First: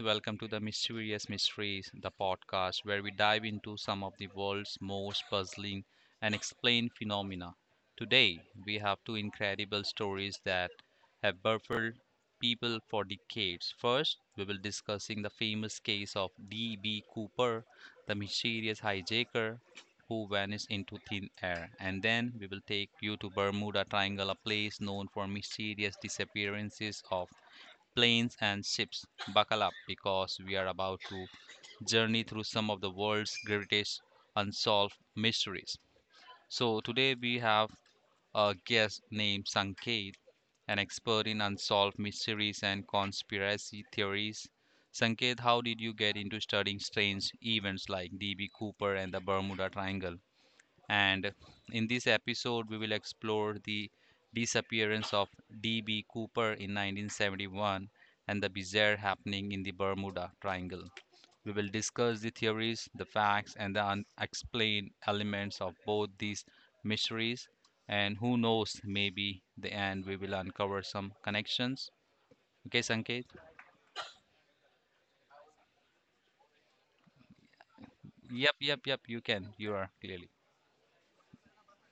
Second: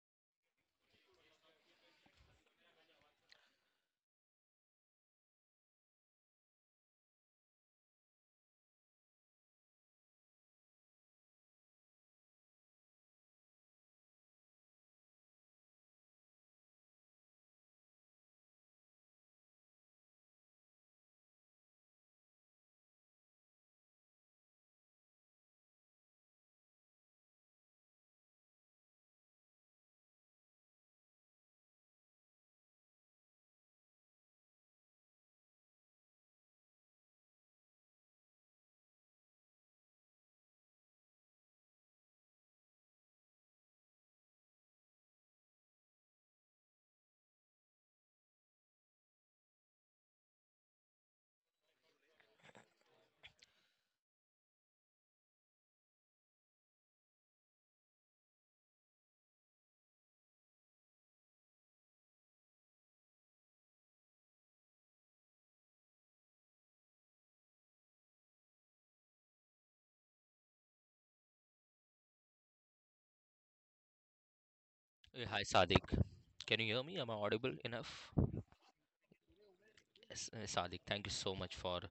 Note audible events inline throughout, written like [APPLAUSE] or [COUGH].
welcome to the Mysterious Mysteries, the podcast where we dive into some of the world's most puzzling and explained phenomena. Today, we have two incredible stories that have baffled people for decades. First, we will discussing the famous case of D.B. Cooper, the mysterious hijacker who vanished into thin air. And then we will take you to Bermuda Triangle, a place known for mysterious disappearances of planes, and ships. Buckle up because we are about to journey through some of the world's greatest unsolved mysteries. So, today we have a guest named Sanket, an expert in unsolved mysteries and conspiracy theories. Sanket, how did you get into studying strange events like DB Cooper and the Bermuda Triangle? And in this episode, we will explore the disappearance of D.B. Cooper in 1971 and the bizarre happening in the Bermuda Triangle. We will discuss the theories, the facts, and the unexplained elements of both these mysteries. And who knows, maybe the end we will uncover some connections. Okay, Sanket? Hi, Sadik. Can you hear me? Am I audible enough? Yep, yep, yep, you can. You are Yes, clearly. Sadik, thank you so much for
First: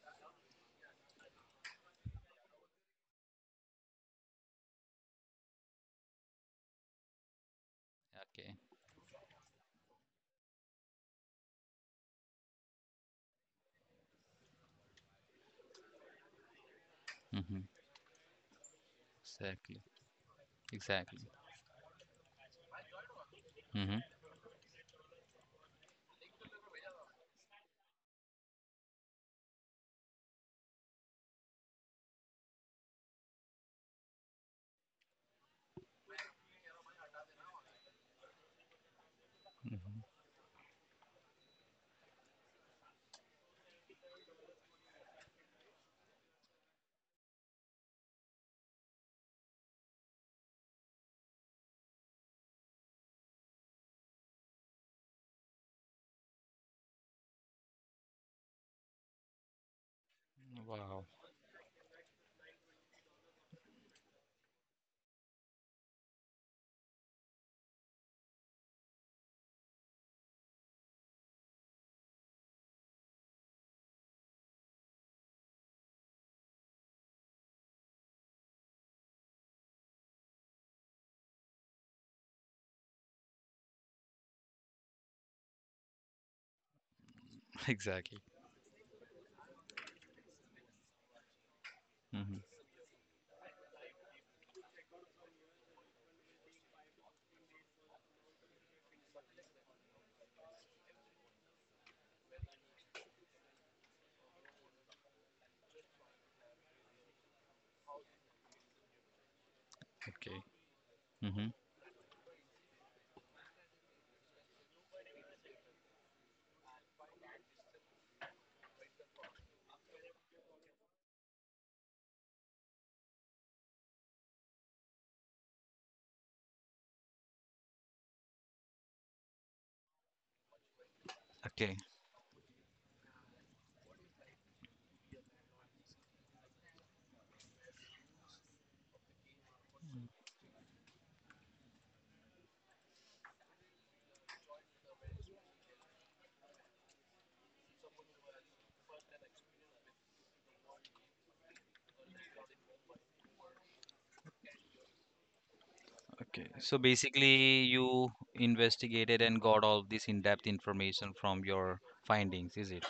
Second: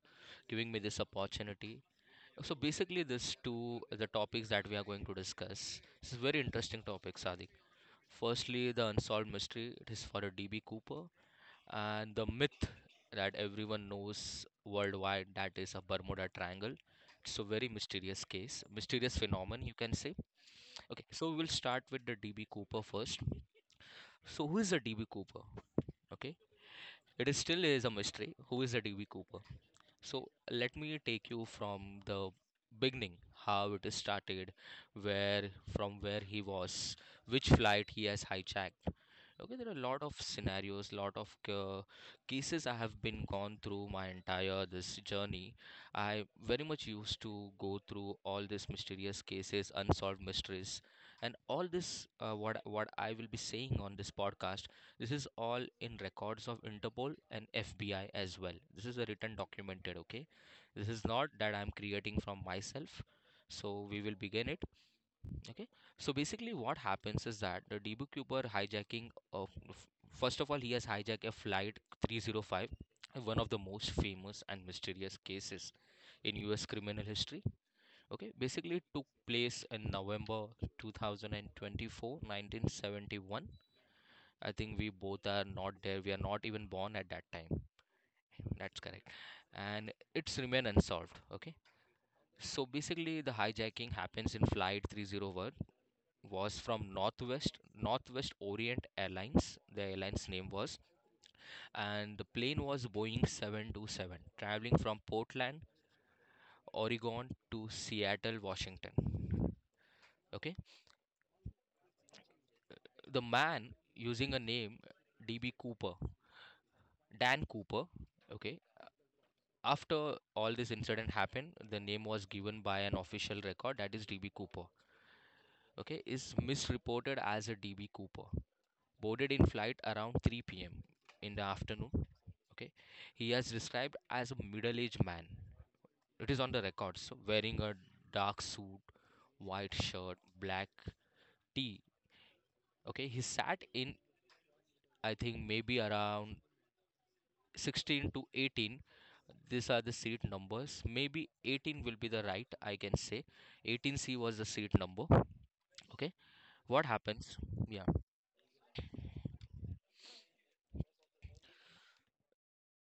giving me this opportunity. So basically, these two the topics that we are going to discuss. This is very interesting topic, Sadik. Okay. Firstly, the unsolved mystery. It is for a DB Cooper, and the myth that everyone knows worldwide that is a Bermuda Triangle. It's a Mm-hmm. very mysterious case, mysterious phenomenon, you Exactly. can say. Okay, Exactly. so we'll start with the DB Cooper first. Mm-hmm. So who is the DB Cooper? Okay, it is still is a mystery. Who is the DB Cooper? So let me take you from the beginning, how it is started, where from where he was, which flight he has hijacked. Okay, there are a lot of scenarios, lot of cases I have been gone through my entire this journey. I very much used to go through all these mysterious cases, unsolved mysteries, and all this what I will be saying on this podcast. This is all in records of Interpol and FBI as well. This is a written documented, okay? This is Wow. not that I'm creating from myself. So we will begin it, okay? So basically, what happens is that the DBQper hijacking of, first of all, he has hijacked a flight 305, one of the most famous and mysterious cases in US criminal history. Okay, basically, it took place in November 2024, 1971. I think we both are not there. We are not even born at that time. [LAUGHS] Exactly. That's correct. And it's remain unsolved. Okay. Mm-hmm. So basically, the hijacking happens in Flight 301 was from Northwest Orient Airlines. The airline's name was, and the plane was Boeing 727, traveling from Portland, Oregon to Seattle, Washington. Okay. Okay. Mm-hmm. The man using a name DB Cooper, Dan Cooper. Okay, after all this incident happened, the name was given by an official record, that is DB Cooper. Okay, is misreported as a DB Cooper. Boarded in flight around 3 p.m in the Okay. afternoon. Okay, he has described as a middle-aged man. It is on the records, wearing a dark suit, white shirt, black tee. Okay, he sat in, I think maybe around 16 to 18. These are the seat numbers. Maybe 18 will be the right, I can say. 18c was the seat number. Okay. So What happens? basically, Yeah, you investigated and got all this in-depth information from your findings, is it?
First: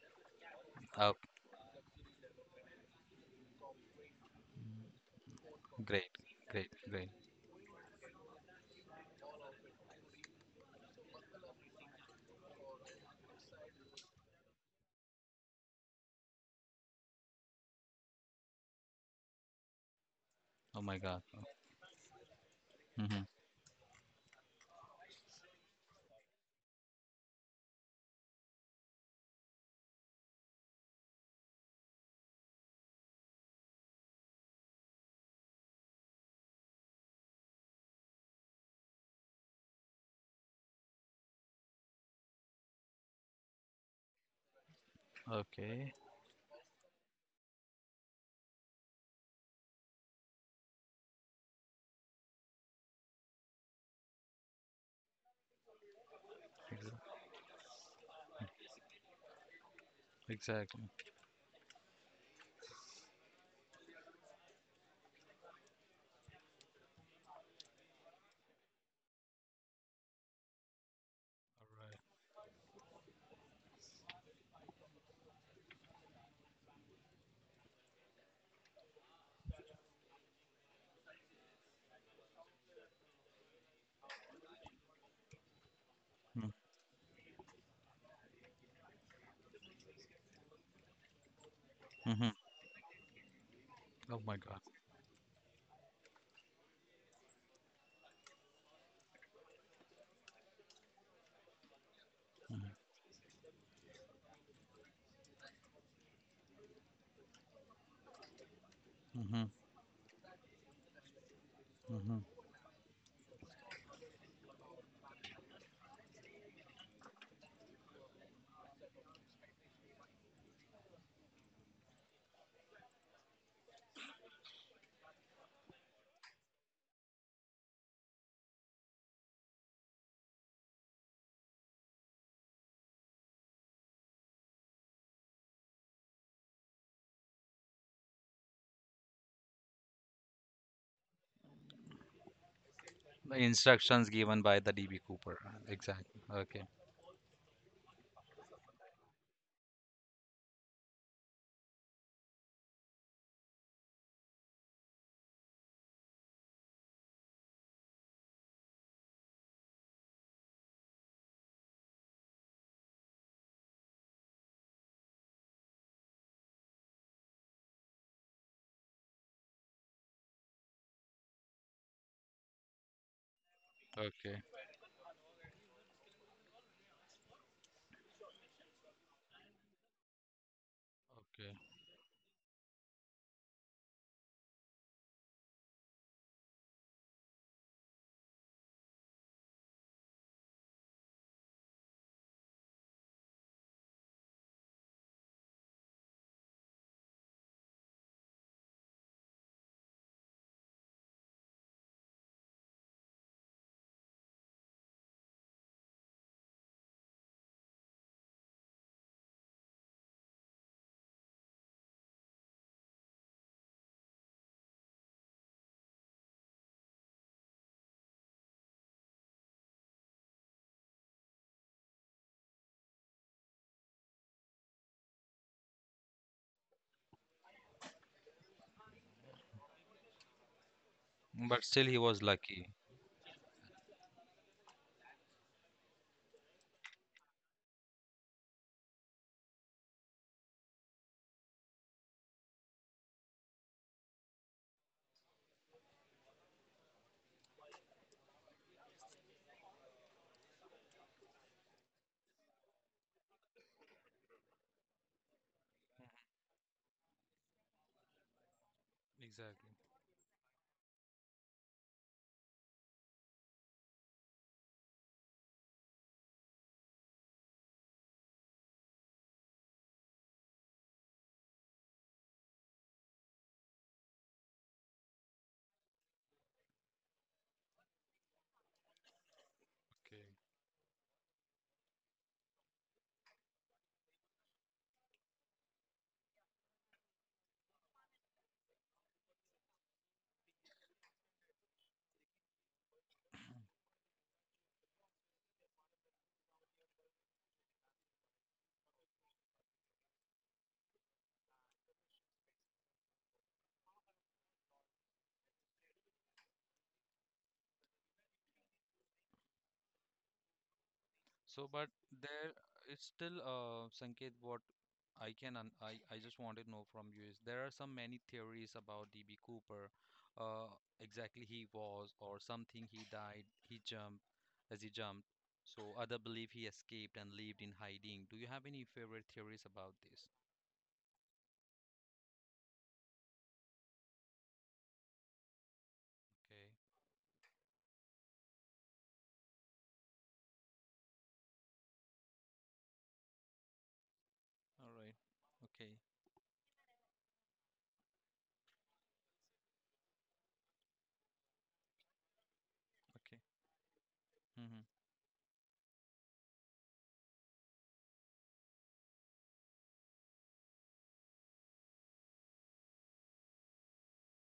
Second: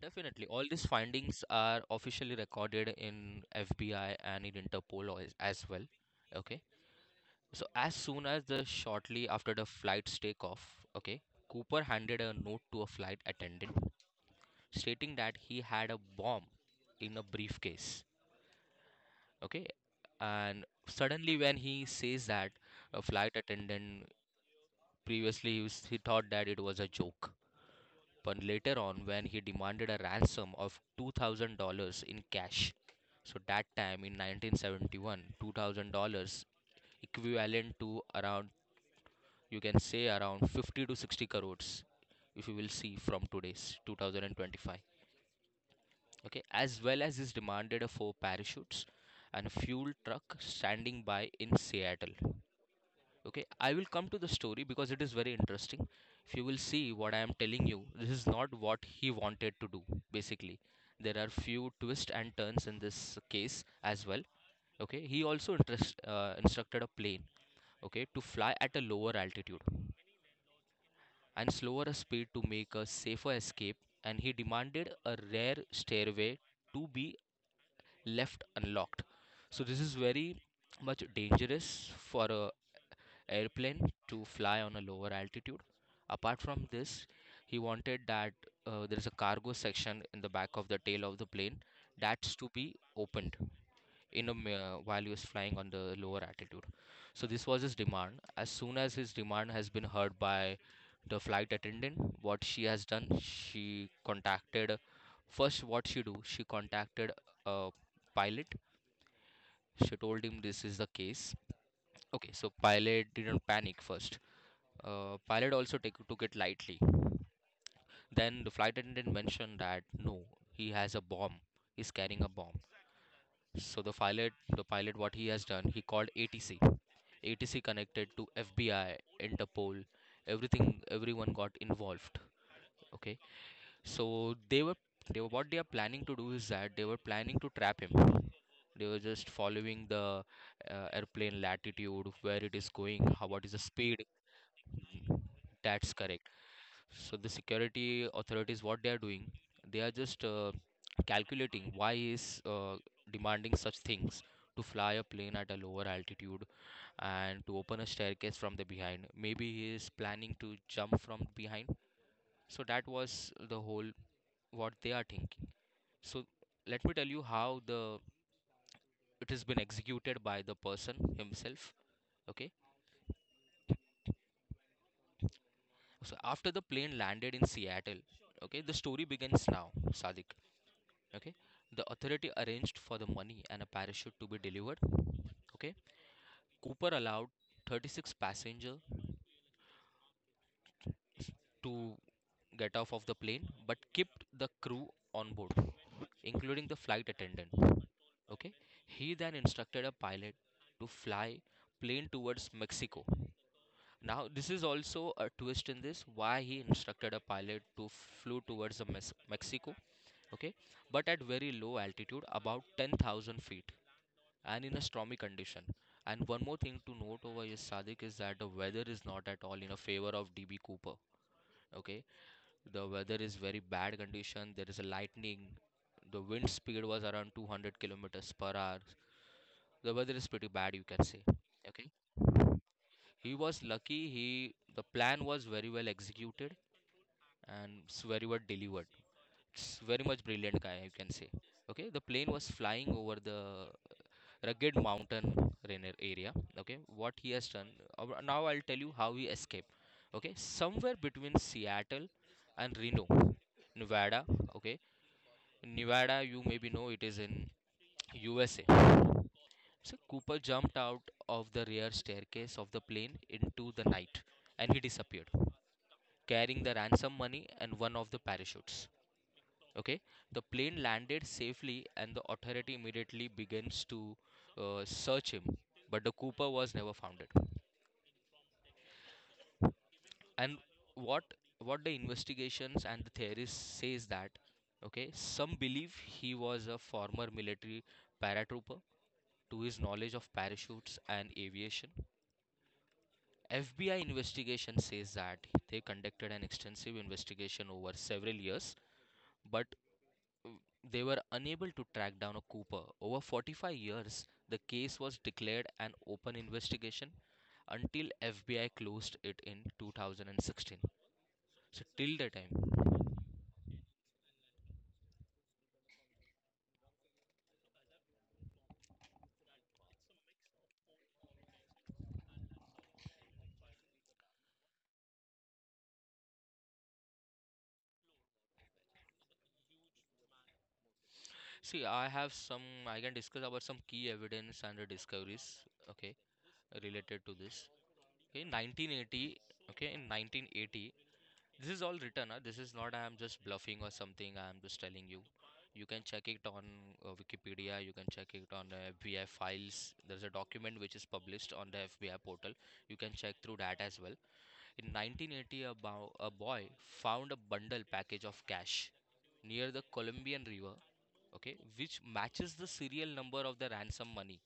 definitely all these Oh, findings are officially recorded in FBI and in Interpol as well. great, Okay, great, great. so as soon as the, shortly after the flight's takeoff, okay, Cooper handed a note to a flight attendant stating that he had a bomb in a briefcase. Okay, and Oh my God. suddenly when he says that, a Mm-hmm. flight attendant, previously he thought that it was a joke, but later on when he demanded a ransom of $2000 in cash. So that time in 1971, $2000 equivalent to around, you can say around 50 to 60 crores, if you will see from today's 2025. Okay. Okay, as well as is demanded a four parachutes and a fuel truck standing by in Seattle. Okay, I will come to the story because it is very interesting. If you will see, what I am telling you, this is not what he wanted to do, basically. Exactly. There are few twists and turns in this case as well. Okay, he also instructed a plane, okay, to fly at a lower altitude and slower a speed to make a safer escape. And he demanded a rare stairway to be left unlocked. So this is very much dangerous for a airplane to fly on a lower altitude. Apart Mm-hmm. from this, he wanted that there is a cargo section in the back of the tail of the plane, Mm-hmm. that's to be opened Oh my God. While he was flying on the lower altitude. So this was his demand. As soon as his demand has been heard by the flight attendant, what she has done, she contacted first, what she do, she contacted a pilot. Mm-hmm. She told him this is the case. Mm-hmm. Okay, so pilot didn't panic first. Pilot also took it lightly. Then the flight attendant mentioned that no, he has a bomb. He's carrying a bomb. So the pilot, what he has done, he called ATC. ATC connected to FBI, Interpol, everything. Everyone got involved. Okay, so they were what they are planning to do is that they were planning to trap him. They were just following the airplane latitude, where it is going, how The what is the speed. instructions given by the DB Cooper. That's Exactly. correct. Okay. So the security authorities, what they are doing, they are just calculating why is demanding such things, to fly a plane at a lower altitude and to open a staircase from the behind. Maybe he is planning to jump from behind. So that was the whole what they are thinking. So let me tell you how the it has been executed by the person himself. Okay. Okay. So after the plane landed in Seattle, okay, the story begins now, Sadik. Okay. Okay. The authority arranged for the money and a parachute to be delivered. Okay. Cooper allowed 36 passengers to get off of the plane but kept the crew on board, including the flight attendant. Okay. He then instructed a pilot to fly plane towards Mexico. Now this is also a twist in this, why he instructed a pilot to flew towards the Mexico. Okay. But at very low altitude, about 10,000 feet, and in a stormy condition. And one more thing to note over here, Sadik, is that the weather is not at all in a favor of DB Cooper. Okay, the weather is very bad condition. There is a lightning. The wind speed was around 200 kilometers per hour. The weather is pretty bad, you can say. But still, Okay, he was lucky. he was lucky. He The plan was very well executed and it's very well delivered. It's very much brilliant guy, you can say. Okay, the plane was flying over the rugged mountain rainer area. Okay, what he has done. Now I'll tell you how he escaped. Okay, somewhere between Seattle and Reno, Nevada. Okay, Nevada, you maybe know, it is in USA. Exactly. So Cooper jumped out of the rear staircase of the plane into the night, and he disappeared, carrying the ransom money and one of the parachutes. Okay, the plane landed safely, and the authority immediately begins to search him. But the Cooper was never founded. And what what the investigations and the theorists says that, okay, some believe he was a former military paratrooper, to his knowledge of parachutes and aviation. FBI investigation says that they conducted an extensive investigation over several years, but they were unable to track down a Cooper. Over 45 years, the case was declared an open investigation until FBI closed it in 2016. So, So but till the time, there is still Sanket, what I can un I just want to know from you is there are some many theories about DB Cooper, uh, exactly he was or something he died, he jumped as he jumped. So other believe he escaped and lived in hiding. Do you have any favorite theories about this? see, I have some. I can discuss about some key evidence and the discoveries. Okay, Okay. related to this. In 1980, okay, in 1980, this is all written, huh? This is not I am just bluffing or something. I am just All telling right. you. You Okay. can check it on Wikipedia. You can check it on the FBI files. There's a document which is published on the FBI portal. You can Okay. check through that as well. Hmm. In 1980, a boy found a bundle package of cash near the Colombian River, okay, which matches the serial number of the ransom money.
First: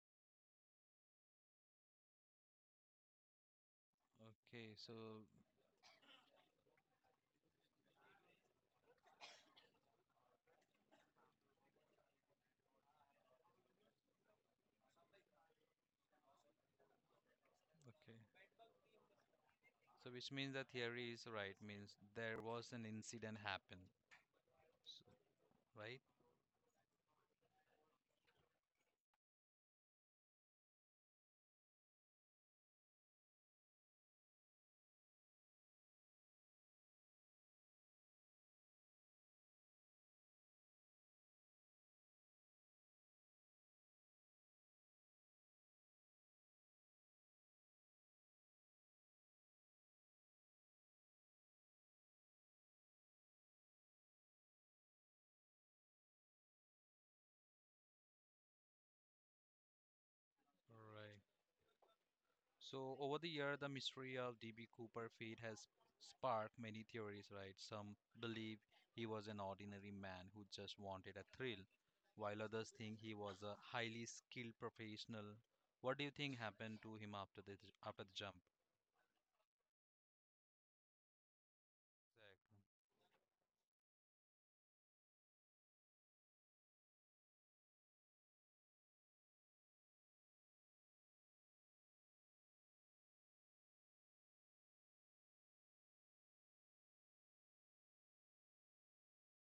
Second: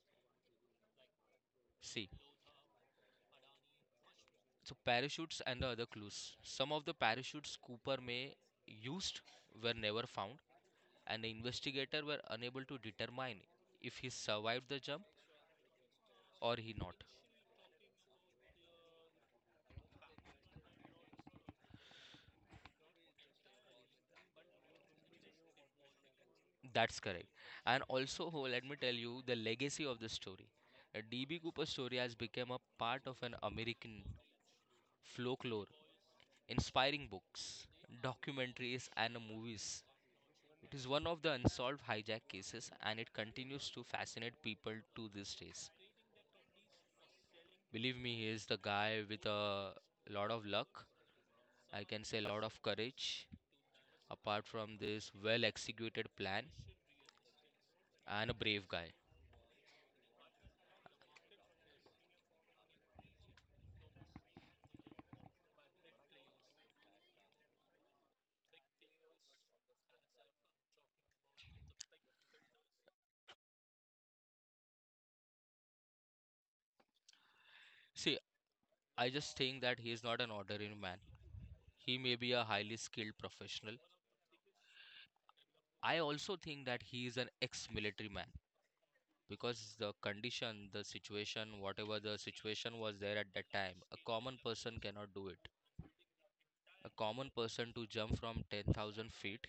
See, Okay. so So, parachutes and the other clues. Some of the parachutes Cooper may used were never found, and the investigator were unable to determine if he survived the jump or he not. okay. So which means the theory is right, means there was an incident happened, so, right? That's correct. And also, oh, let me tell you the legacy of the story. D.B. Cooper's story has become a part of an American folklore, inspiring books, documentaries, and movies. It is one of the unsolved hijack cases, and it continues to fascinate people to these days. Believe me, he is the guy with a lot of luck. I can say a lot of courage, apart from this well executed plan, and a brave guy. All right. So over the year, the mystery of D.B. Cooper fate has sparked many theories, right? Some believe he was an ordinary man who just wanted a thrill, while others think he was a highly skilled professional. What do you think happened to him after the See, jump? I just think that he is not an ordinary man. He may be a Exact- highly skilled professional. I also think that he is an ex-military man, because the condition, the situation, whatever the situation was there at that time, a common person cannot do it. A common person to jump from 10,000 feet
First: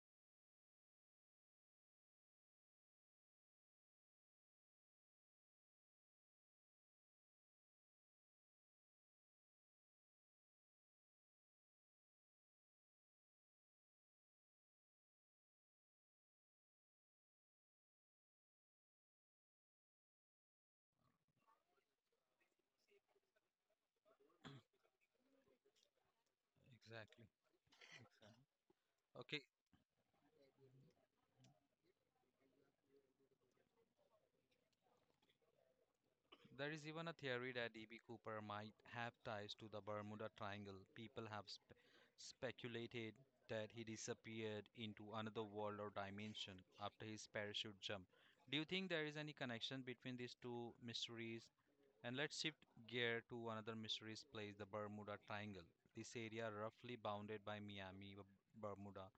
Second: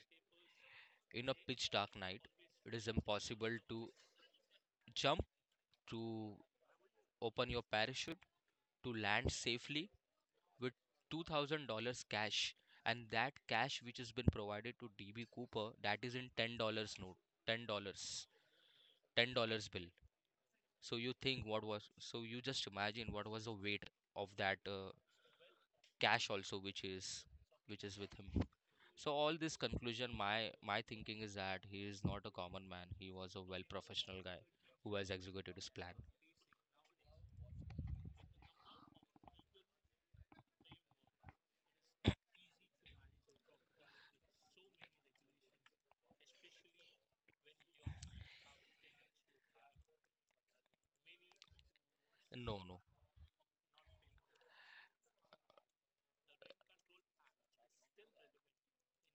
in a pitch dark night, it is impossible to jump, to open your parachute, to land safely with $2,000 cash, and that cash which has been provided to DB Cooper, that is in $10 note, $10 dollars, $10 bill. So you think what was, so you just imagine what was the weight of that cash also Exactly. which is with him. So all Okay. this conclusion, my thinking is that he is not a common man, he was a well professional guy who has executed his plan. There is even a theory that E.B. Cooper might have ties to the Bermuda Triangle. People have spe- speculated that he disappeared into another world or dimension after his parachute jump. Do you think there is any connection between these two mysteries? And let's shift No, no. gear to another mysterious place, the Bermuda Triangle. This area, roughly bounded by Miami, B- Bermuda,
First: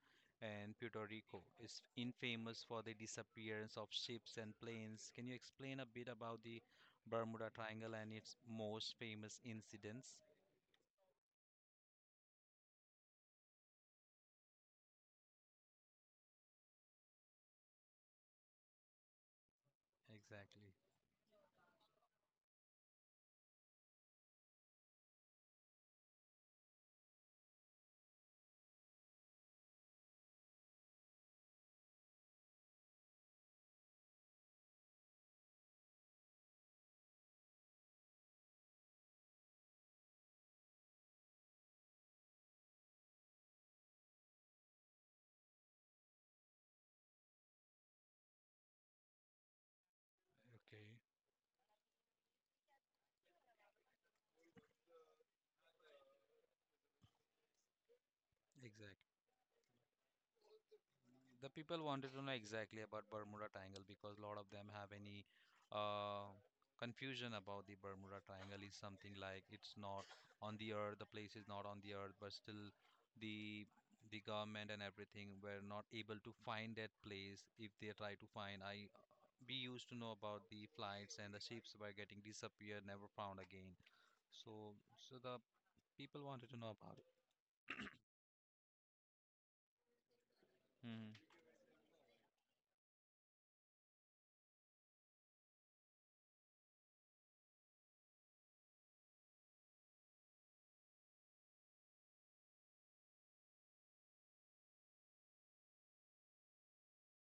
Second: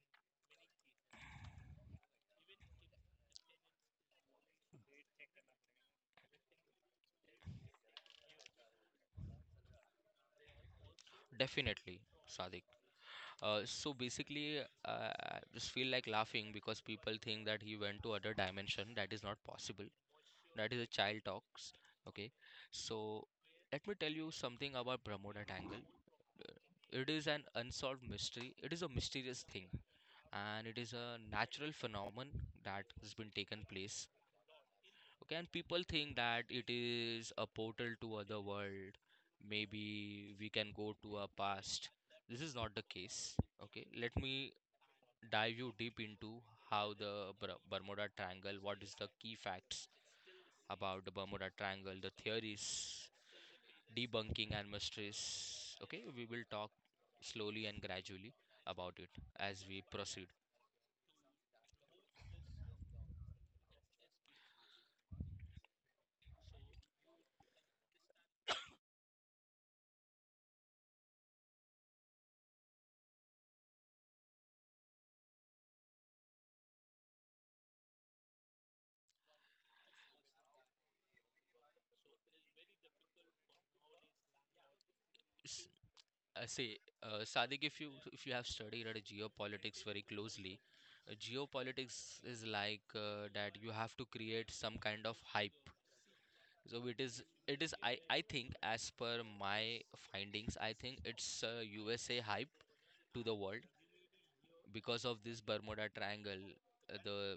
and Puerto Rico, is infamous for the disappearance of ships and planes. Can you explain a bit about the Bermuda Triangle and its most famous incidents? Definitely, Sadiq. So basically, I just feel like laughing because people think that he went to other dimension. That is not possible. Exactly. That is a child talks. Okay, so let me tell you something about Bermuda Triangle. Uh, It is an unsolved mystery. It is a mysterious thing, and it is a natural phenomenon that has been taken place. Okay, and people think that it is a portal to other world. Maybe we can go to our past. This is not the case. Okay, let me dive you deep into how the Bermuda Triangle, what is the key facts Okay. about the Bermuda Triangle, the theories, debunking and mysteries. Okay, we will talk slowly and gradually about Exactly. it as we proceed. The people wanted to know exactly about Bermuda Triangle because a lot of them have any uh, confusion about the Bermuda Triangle is something like it's not on the earth, the place is not on the earth, but still the the government and everything were not able to find that place if they try to find. I we used to know about the flights and the ships were getting disappeared, never found again. So the S- people wanted to know Say, about it. Sadiq, if you have studied geopolitics very closely, Hmm. geopolitics is like that you have to create some kind of hype. So it is I think, as per my findings, I think it's USA hype to the world. Because of this Bermuda Triangle, the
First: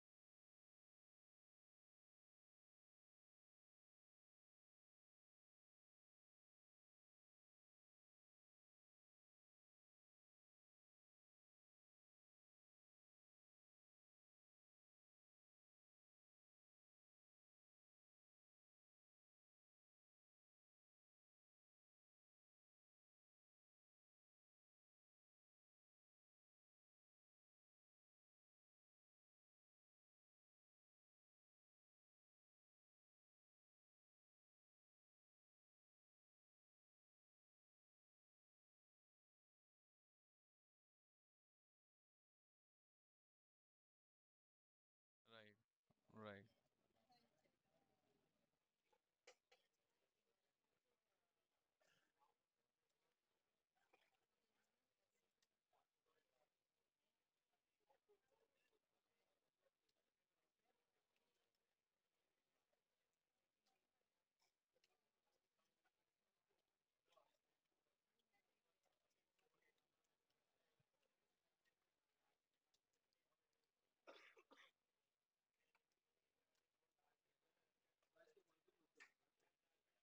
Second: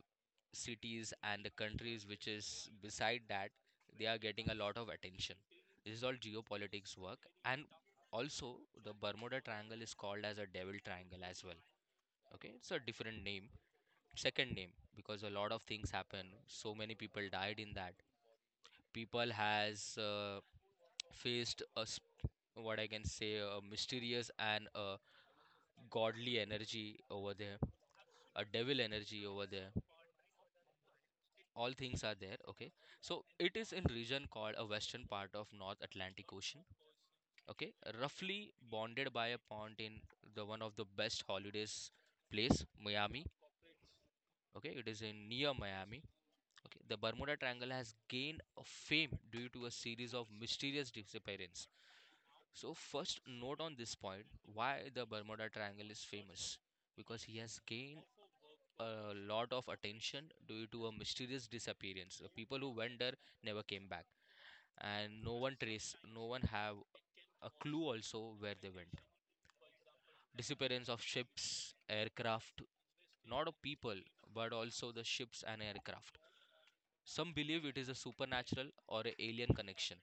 cities and the countries which is beside that, they are getting a lot of attention. This is all geopolitics work. And also, the Bermuda Triangle is called as a devil triangle as well. Okay, it's a different name, second name, because a lot of things happen. So many people died in that. People has faced a, what I can say, a mysterious and a godly energy over there, a devil energy over there. All things are there, okay? So it is in region called a western part of North Atlantic Ocean, okay? Roughly bonded by a pond in the one of the best holidays place, Miami, okay? It is in near Right, Miami. right. Okay, the Bermuda Triangle has gained a fame due to a series of mysterious disappearances. So first note on this point, why the Bermuda Triangle is famous, because he has gained a lot of attention due to a mysterious disappearance. The people who went there never came back, and no one have a clue also where they went. Disappearance of ships, aircraft, not of people but also the ships and aircraft. Some believe it is a supernatural or a alien connection.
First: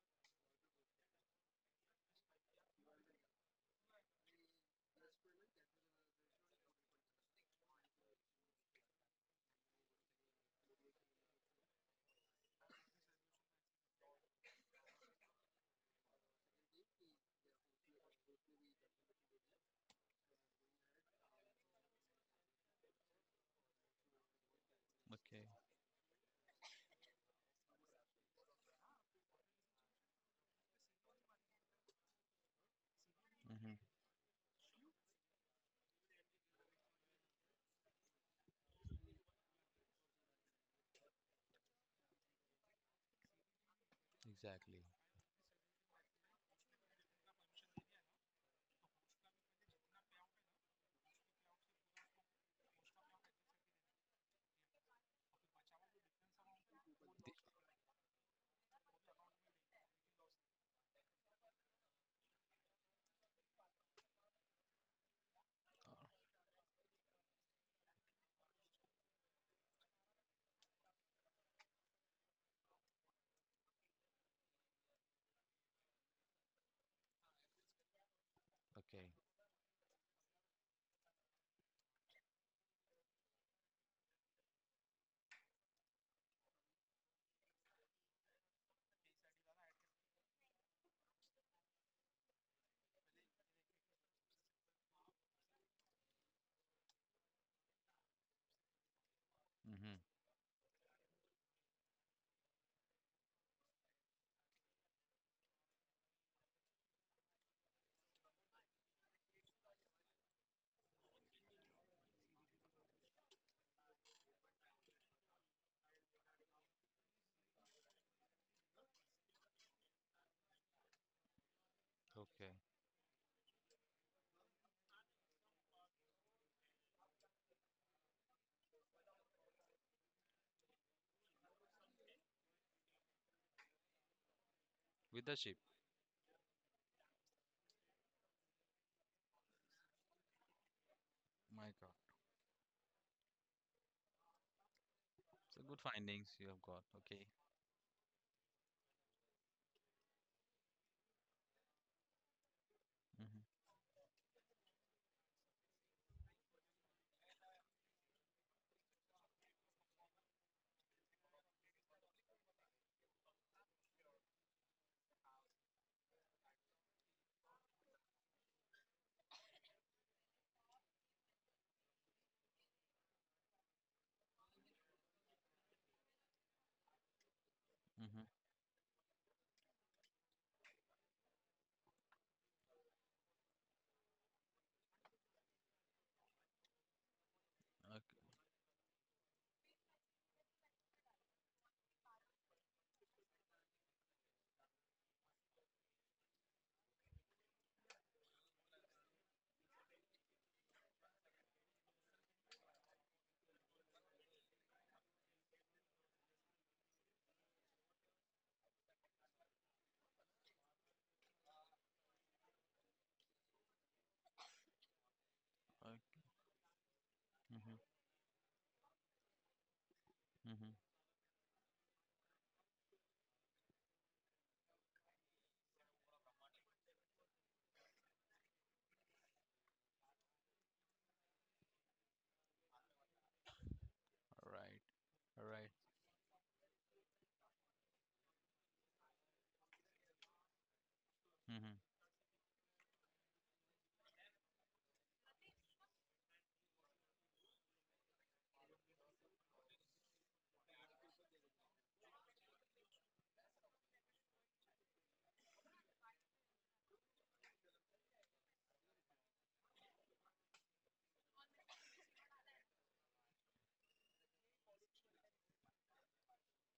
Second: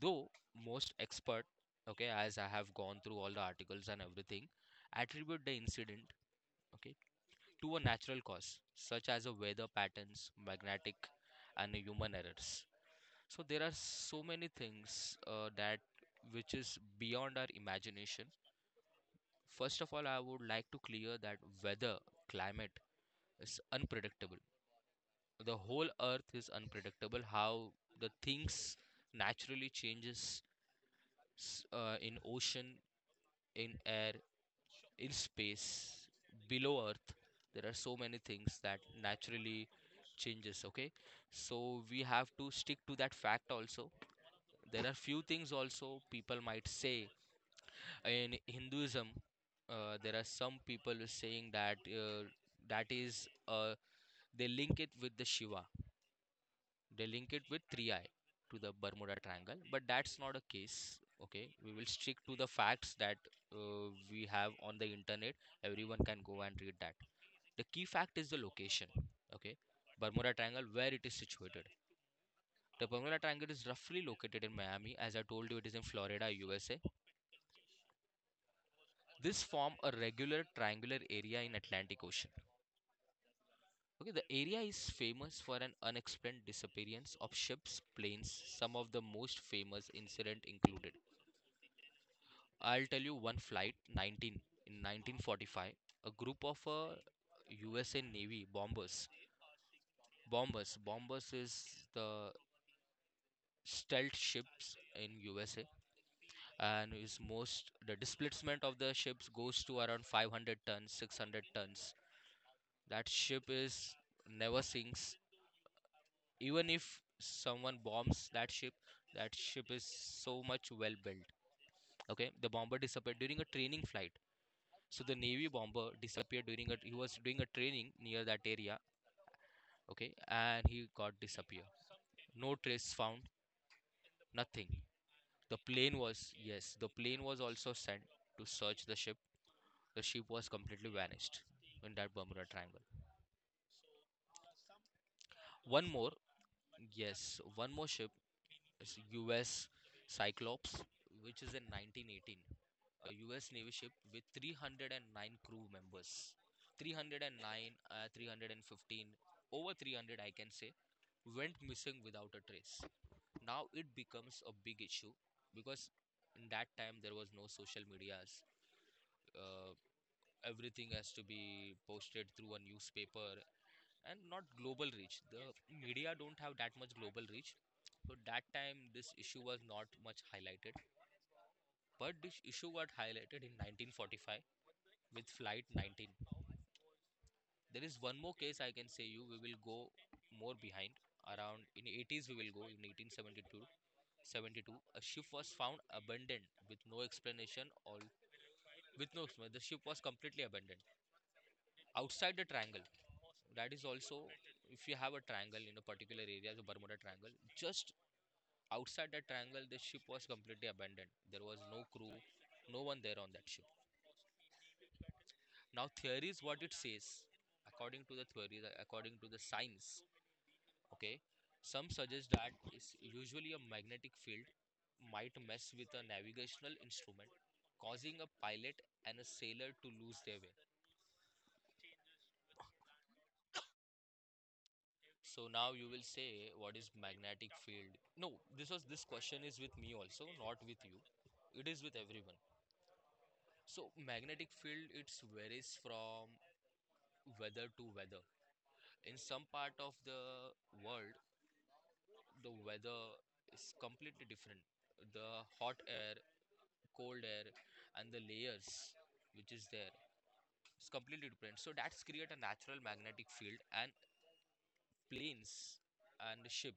Though most expert, okay, as I have gone through all the articles and everything, attribute the incident, okay, to a natural cause, such as a weather patterns, magnetic, and a human errors. So there are so many things that which is beyond our imagination. First of all, I would like to clear that weather, climate is unpredictable. Okay. The whole earth is unpredictable. How the things naturally changes in ocean, Hmm. in air, in space, below Earth. There are so many things that naturally changes. Okay, so we have to stick to that fact also. Exactly. There are few things also people might say in Hinduism. There are some people is saying that that is they link it with the Shiva. They link it with 3i to the Bermuda Triangle, but that's not a case. Okay, we will stick to the facts that we have on the internet. Everyone can go and read that. The key fact is the location. Okay, Bermuda Triangle, where it is situated. The Bermuda Triangle is roughly located in Miami, as I told you, it is in Florida, USA. Okay. This form a regular triangular area in Atlantic Ocean. Okay, the area is famous for an unexplained disappearance of ships, planes. Some of the most famous incident included, I'll tell you one, Flight 19, in 1945, a group of USA Navy bombers, Mm-hmm. bombers is the stealth ships in USA, and is most the displacement of the ships goes to around 500 tons, 600 tons. That ship is never sinks, even if someone bombs that ship. That ship is so much well built. Okay, the Okay. bomber disappeared during a training flight. So the Navy bomber disappeared during a, he was doing a training near that area, okay, and he got disappeared. No trace found, nothing. With the ship. The plane was, yes, the plane was also sent to search the ship. The ship was completely vanished My God. in that Bermuda Triangle. So good One more, findings you have got. Okay. yes, one more ship is U.S. Cyclops, which is in 1918, a Mm-hmm. U.S. Navy ship with 309 crew members. 309, 315, over 300, I can say, went missing without a trace. Now it becomes a big issue because in that time there was no social medias. Uh, Everything has to be posted through a newspaper, and not global reach. The media don't have that much global reach. So Mm-hmm. that time this issue was not much highlighted. But this issue got highlighted in 1945 with Flight 19. There is Okay. one more case I can say you. We will go more behind. Around in 80s, we will go in 1872, 72, a ship was found abandoned with no explanation, or with no explanation. The ship was completely abandoned outside the triangle. That is also, if you have a triangle in a particular area, the Bermuda Triangle, just outside that triangle the ship was completely abandoned. There was no crew, no one there on that ship. Now Okay. theories, what it says, Mm-hmm. according to the theories, according to the science. Mm-hmm. Okay, some suggest that is usually a magnetic field might mess with a navigational instrument, causing a pilot and a sailor to lose their way. All right. So All right. now you will say, what is magnetic field? No, this was, this question is with me also, not with you. It is Mm-hmm. with everyone. So magnetic field, it varies from weather to weather. In some part of the world, the weather is completely different. The hot air, cold air, and the layers which is there, it's completely different, so that's create a natural magnetic field. And planes and the ship,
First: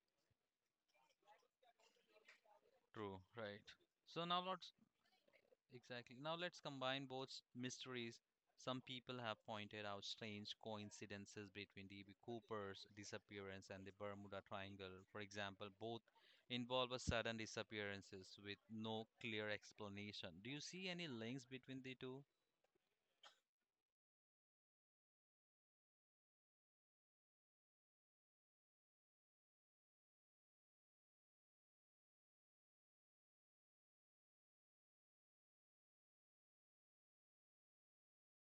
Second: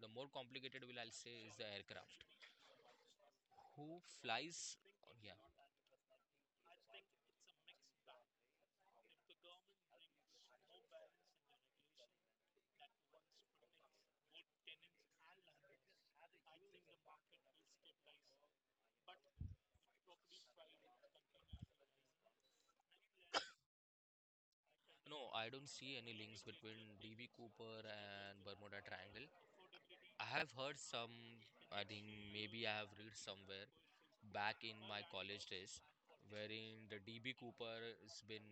the more complicated will, I'll say, is the aircraft True. Right. who So now let's flies. Oh, yeah. exactly now let's combine both mysteries. Some people have pointed out strange coincidences between D.B. Cooper's disappearance and the Bermuda Triangle. For example, both involve a sudden disappearances with no clear explanation. Do you see any links between the two? No, I don't see any links between DB Cooper and Bermuda Triangle. I have heard some, I think maybe I have read somewhere back in my college days, wherein the DB Cooper has been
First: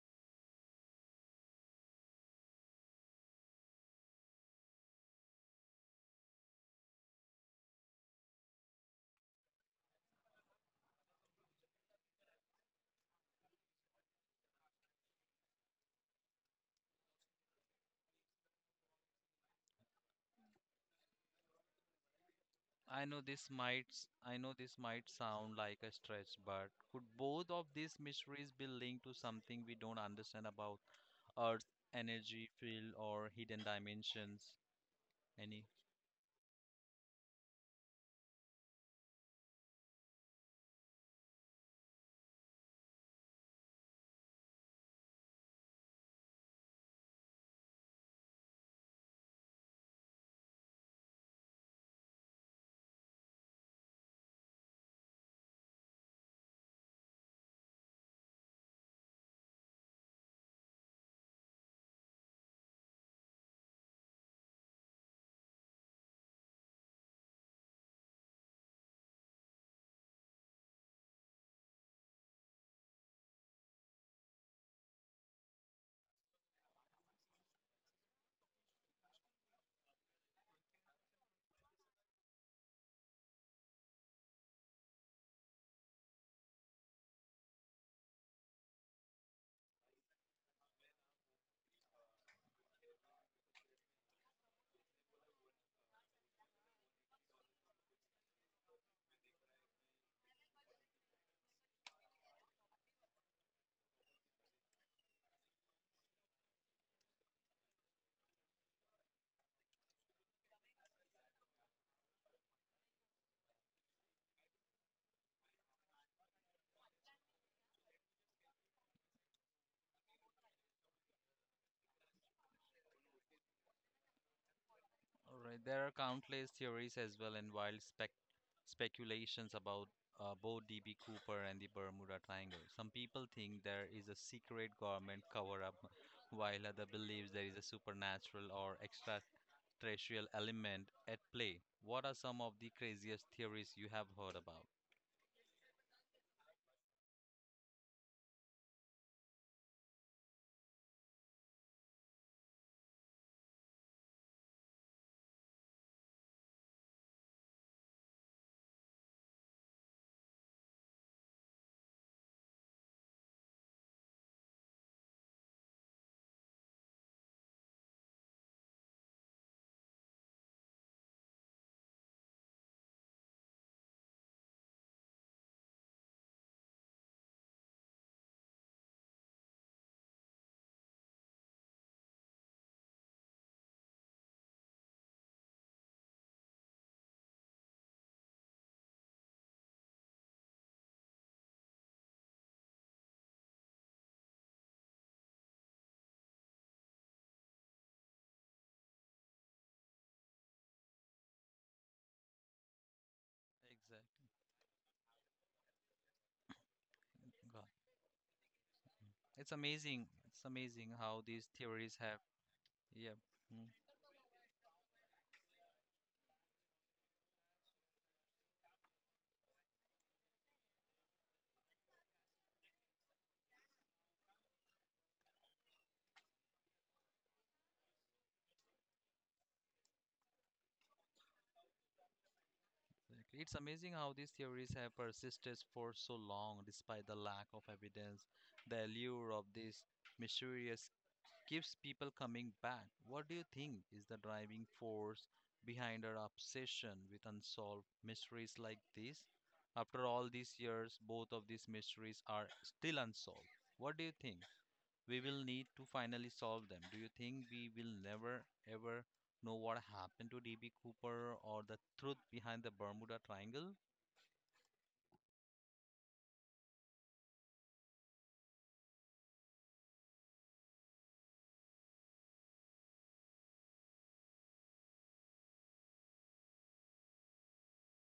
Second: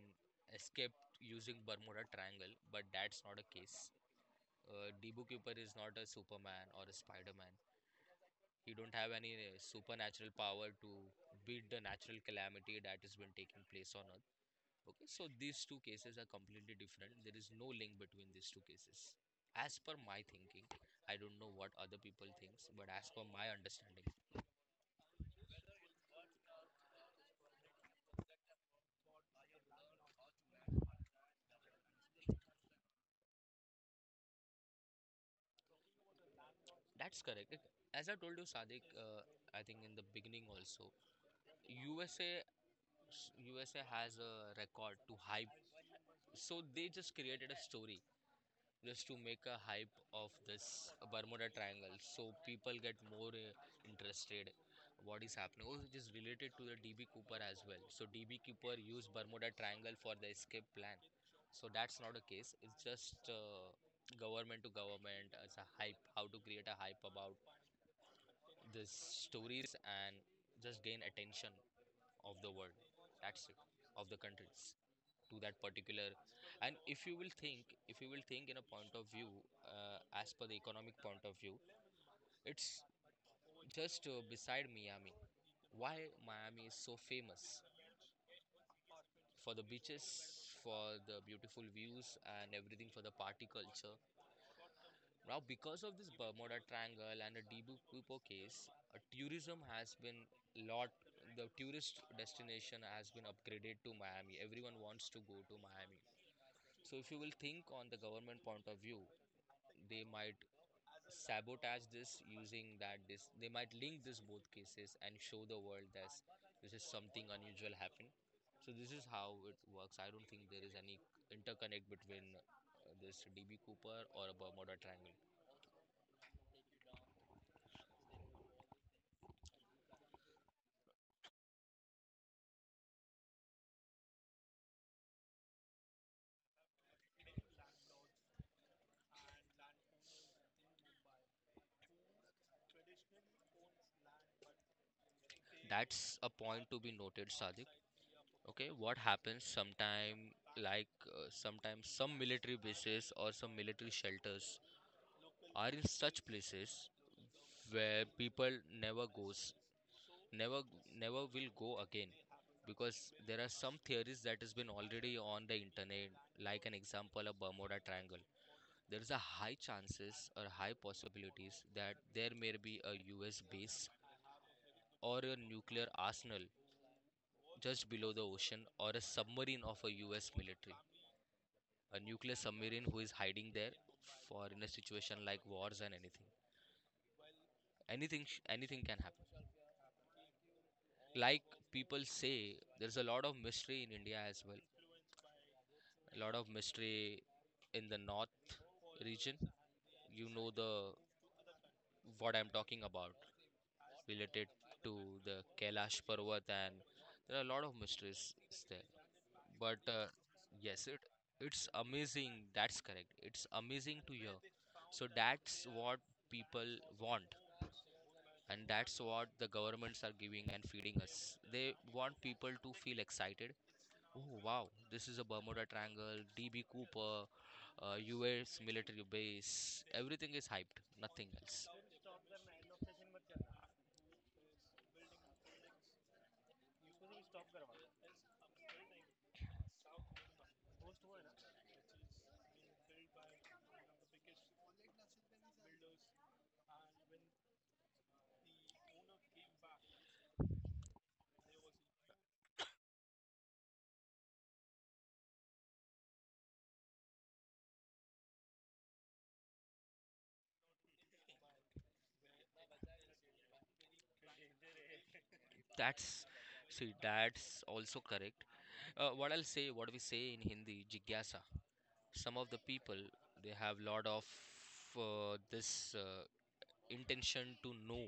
escaped using Bermuda Triangle, but that's not a case. Debu Cooper is not a Superman or a Spider-Man. He don't have any supernatural power to beat the natural calamity that has been taking place on Earth. Okay, so these two cases are completely different. There is no link between these two cases. As per my thinking, I don't know what other people thinks, but I as know per this my might understanding, s- I know this might sound like a stretch, but could both of these mysteries be linked to something we don't understand about Earth's energy field or hidden dimensions? Any? that's correct. As I told you, Sadiq, I think in the beginning also, USA, USA has a record to hype, so they just created a story just to make a hype of this Bermuda Triangle so people get more interested what is happening. Also, it is related to the DB Cooper as well. So DB Cooper used Bermuda Triangle for the escape plan. So that's not a case. It's just government to government as a hype. How to create a hype about these stories and just gain attention of the world. That's it. Of the countries to that particular. And if you will think in a point of view, as per the economic point of view, it's just beside Miami. Why Miami is so famous? For the beaches, for the beautiful views and everything, for the party culture. Now because of this Bermuda Triangle and the debacle case, tourism has been, lot, the tourist destination has been upgraded to Miami. Everyone wants to go to Miami. So if you will think on the government point of view, they might sabotage this, using that, this, they might link this both cases and show the world that this is something unusual happened. So this is how it works. I don't think there is any interconnect between this DB Cooper or a Bermuda Triangle. All right, there are countless theories as well and wild spec speculations about both DB Cooper and the Bermuda Triangle. Some people think there is a secret government cover-up, while other believes there is a supernatural or extraterrestrial element at play. What are some of the craziest theories you have heard about? That's a point to be noted, Sadiq. Okay, what happens sometime, like sometimes some military bases or some military shelters are in such places where people never goes, never never will go again. Because there are some theories that has been already on the internet, like an example, a Bermuda Triangle. There is a high chances or high possibilities that there may be a US base or a nuclear arsenal just below the ocean, or a submarine of a US military, a nuclear submarine who is hiding there for, in a situation like wars and anything, anything can happen. Like people say there's a lot of mystery in India as well, a lot of mystery in the north region. You know the, what I'm talking about, Exactly. related to the Kailash Parvat, and there are a God. lot of mysteries is there. It's But amazing. It's yes, amazing it, how these it's theories have. amazing. That's Yeah. correct. It's Hmm. amazing to hear. So that's what people want, and that's what the governments are giving and feeding us. They want people to feel excited. Oh wow, this is a Bermuda Triangle, DB Cooper, US military base. Everything is hyped, nothing else. Exactly. It's amazing how these theories have persisted for so long despite the lack of evidence. The allure of this mysterious keeps people coming back. What do you think is the driving force behind our obsession with unsolved mysteries like this? After all these years, both of these mysteries are still unsolved. What do you think? We will need to finally solve them. Do you think we will never ever know what happened to DB Cooper or the truth behind the Bermuda Triangle? That's, see, that's also correct. What I'll say, what we say in Hindi, jigyasa. Some of the people they have lot of this intention to know,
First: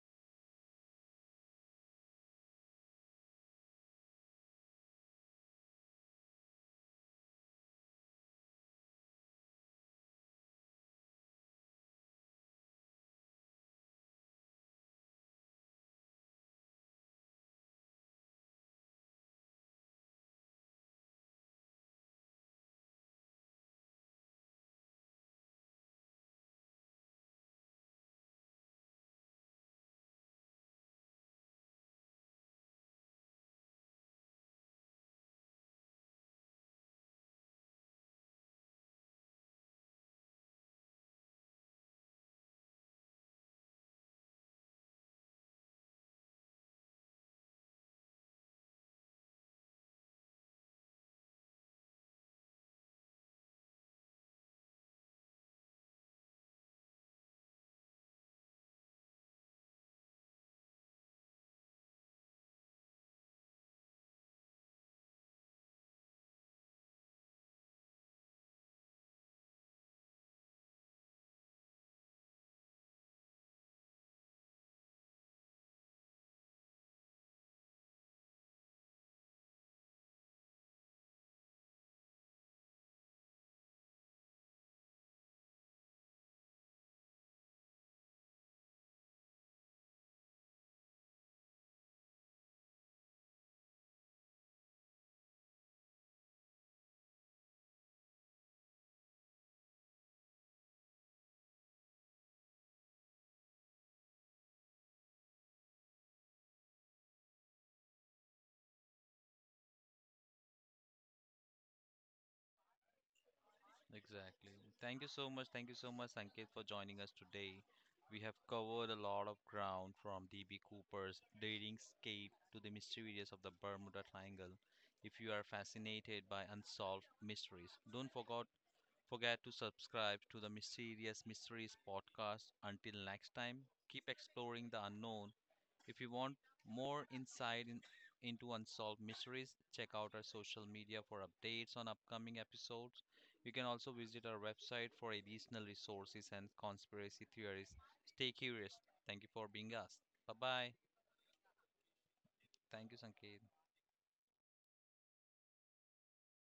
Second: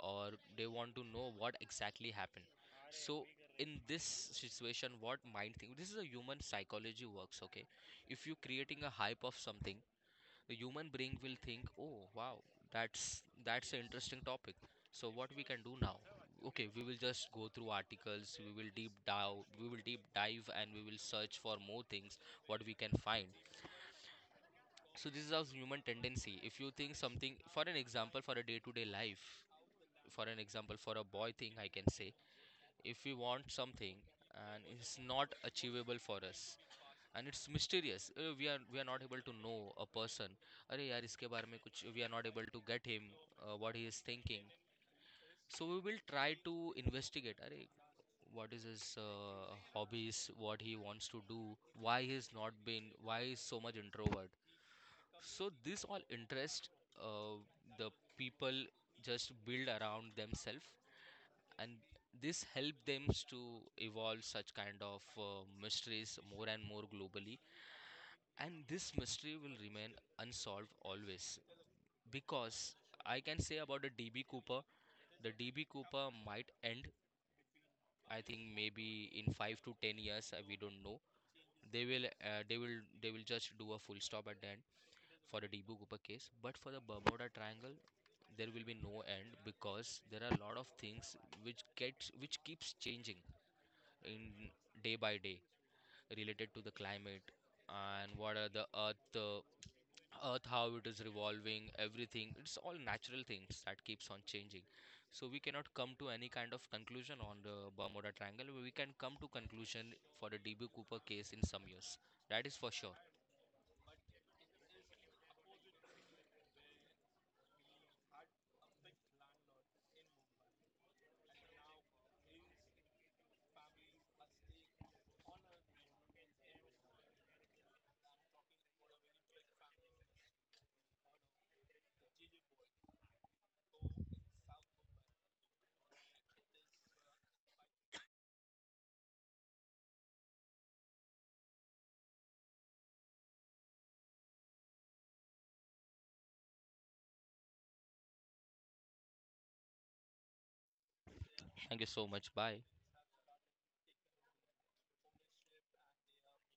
or they want to know what exactly happened. So in this situation, what mind thing? This is a human psychology works. Okay, if you creating a hype of something, the human brain will think, oh wow, that's that's an interesting topic. So what we can do now? Okay, we will just go through articles, we will deep dive, and we will search for more things, what we can find. So this is our human tendency. If you think something, for an example, for a day to day life, for an example, for a boy thing I can say, if we want something and it's not achievable for us, and it's mysterious, we are not able to know a person, अरे यार इसके बारे में कुछ, we are not able to get him, what he is thinking. So we will try to investigate, अरे, what is his hobbies, what he wants to do, why he is not been, why he is so much introvert. So this all interest, uh, the people just build around themselves, and this help them to evolve such kind of mysteries more and more globally. And this mystery will remain unsolved always, because I can say about the DB Cooper, the DB Cooper might end, I think maybe in 5 to 10 years, we don't know. They will they will just do a full stop at the end for the DB Cooper case. But for the Bermuda Triangle, there will be no end, because there are a lot of things which gets, which keeps changing in day by day, related to the climate, and what are the earth, how it is revolving, everything, it's all natural things that keeps on changing. So we cannot come to any kind of conclusion on the Bermuda Triangle. We can come to conclusion for the DB Cooper case in some years, that is for sure. Exactly. Thank you so much. Thank you so much, Sanket, for joining us today. We have covered a lot of ground from DB Cooper's daring escape to the mysterious of the Bermuda Triangle. If you are fascinated by unsolved mysteries, don't forget forget to subscribe to the Mysterious Mysteries podcast. Until next time, keep exploring the unknown. If you want more insight in, into unsolved mysteries, check out our social media for updates on upcoming episodes. You can also visit our website for additional resources and conspiracy theories. Stay curious. Thank you for being us. Bye bye. Thank you so much, bye. Thank you, Sanket.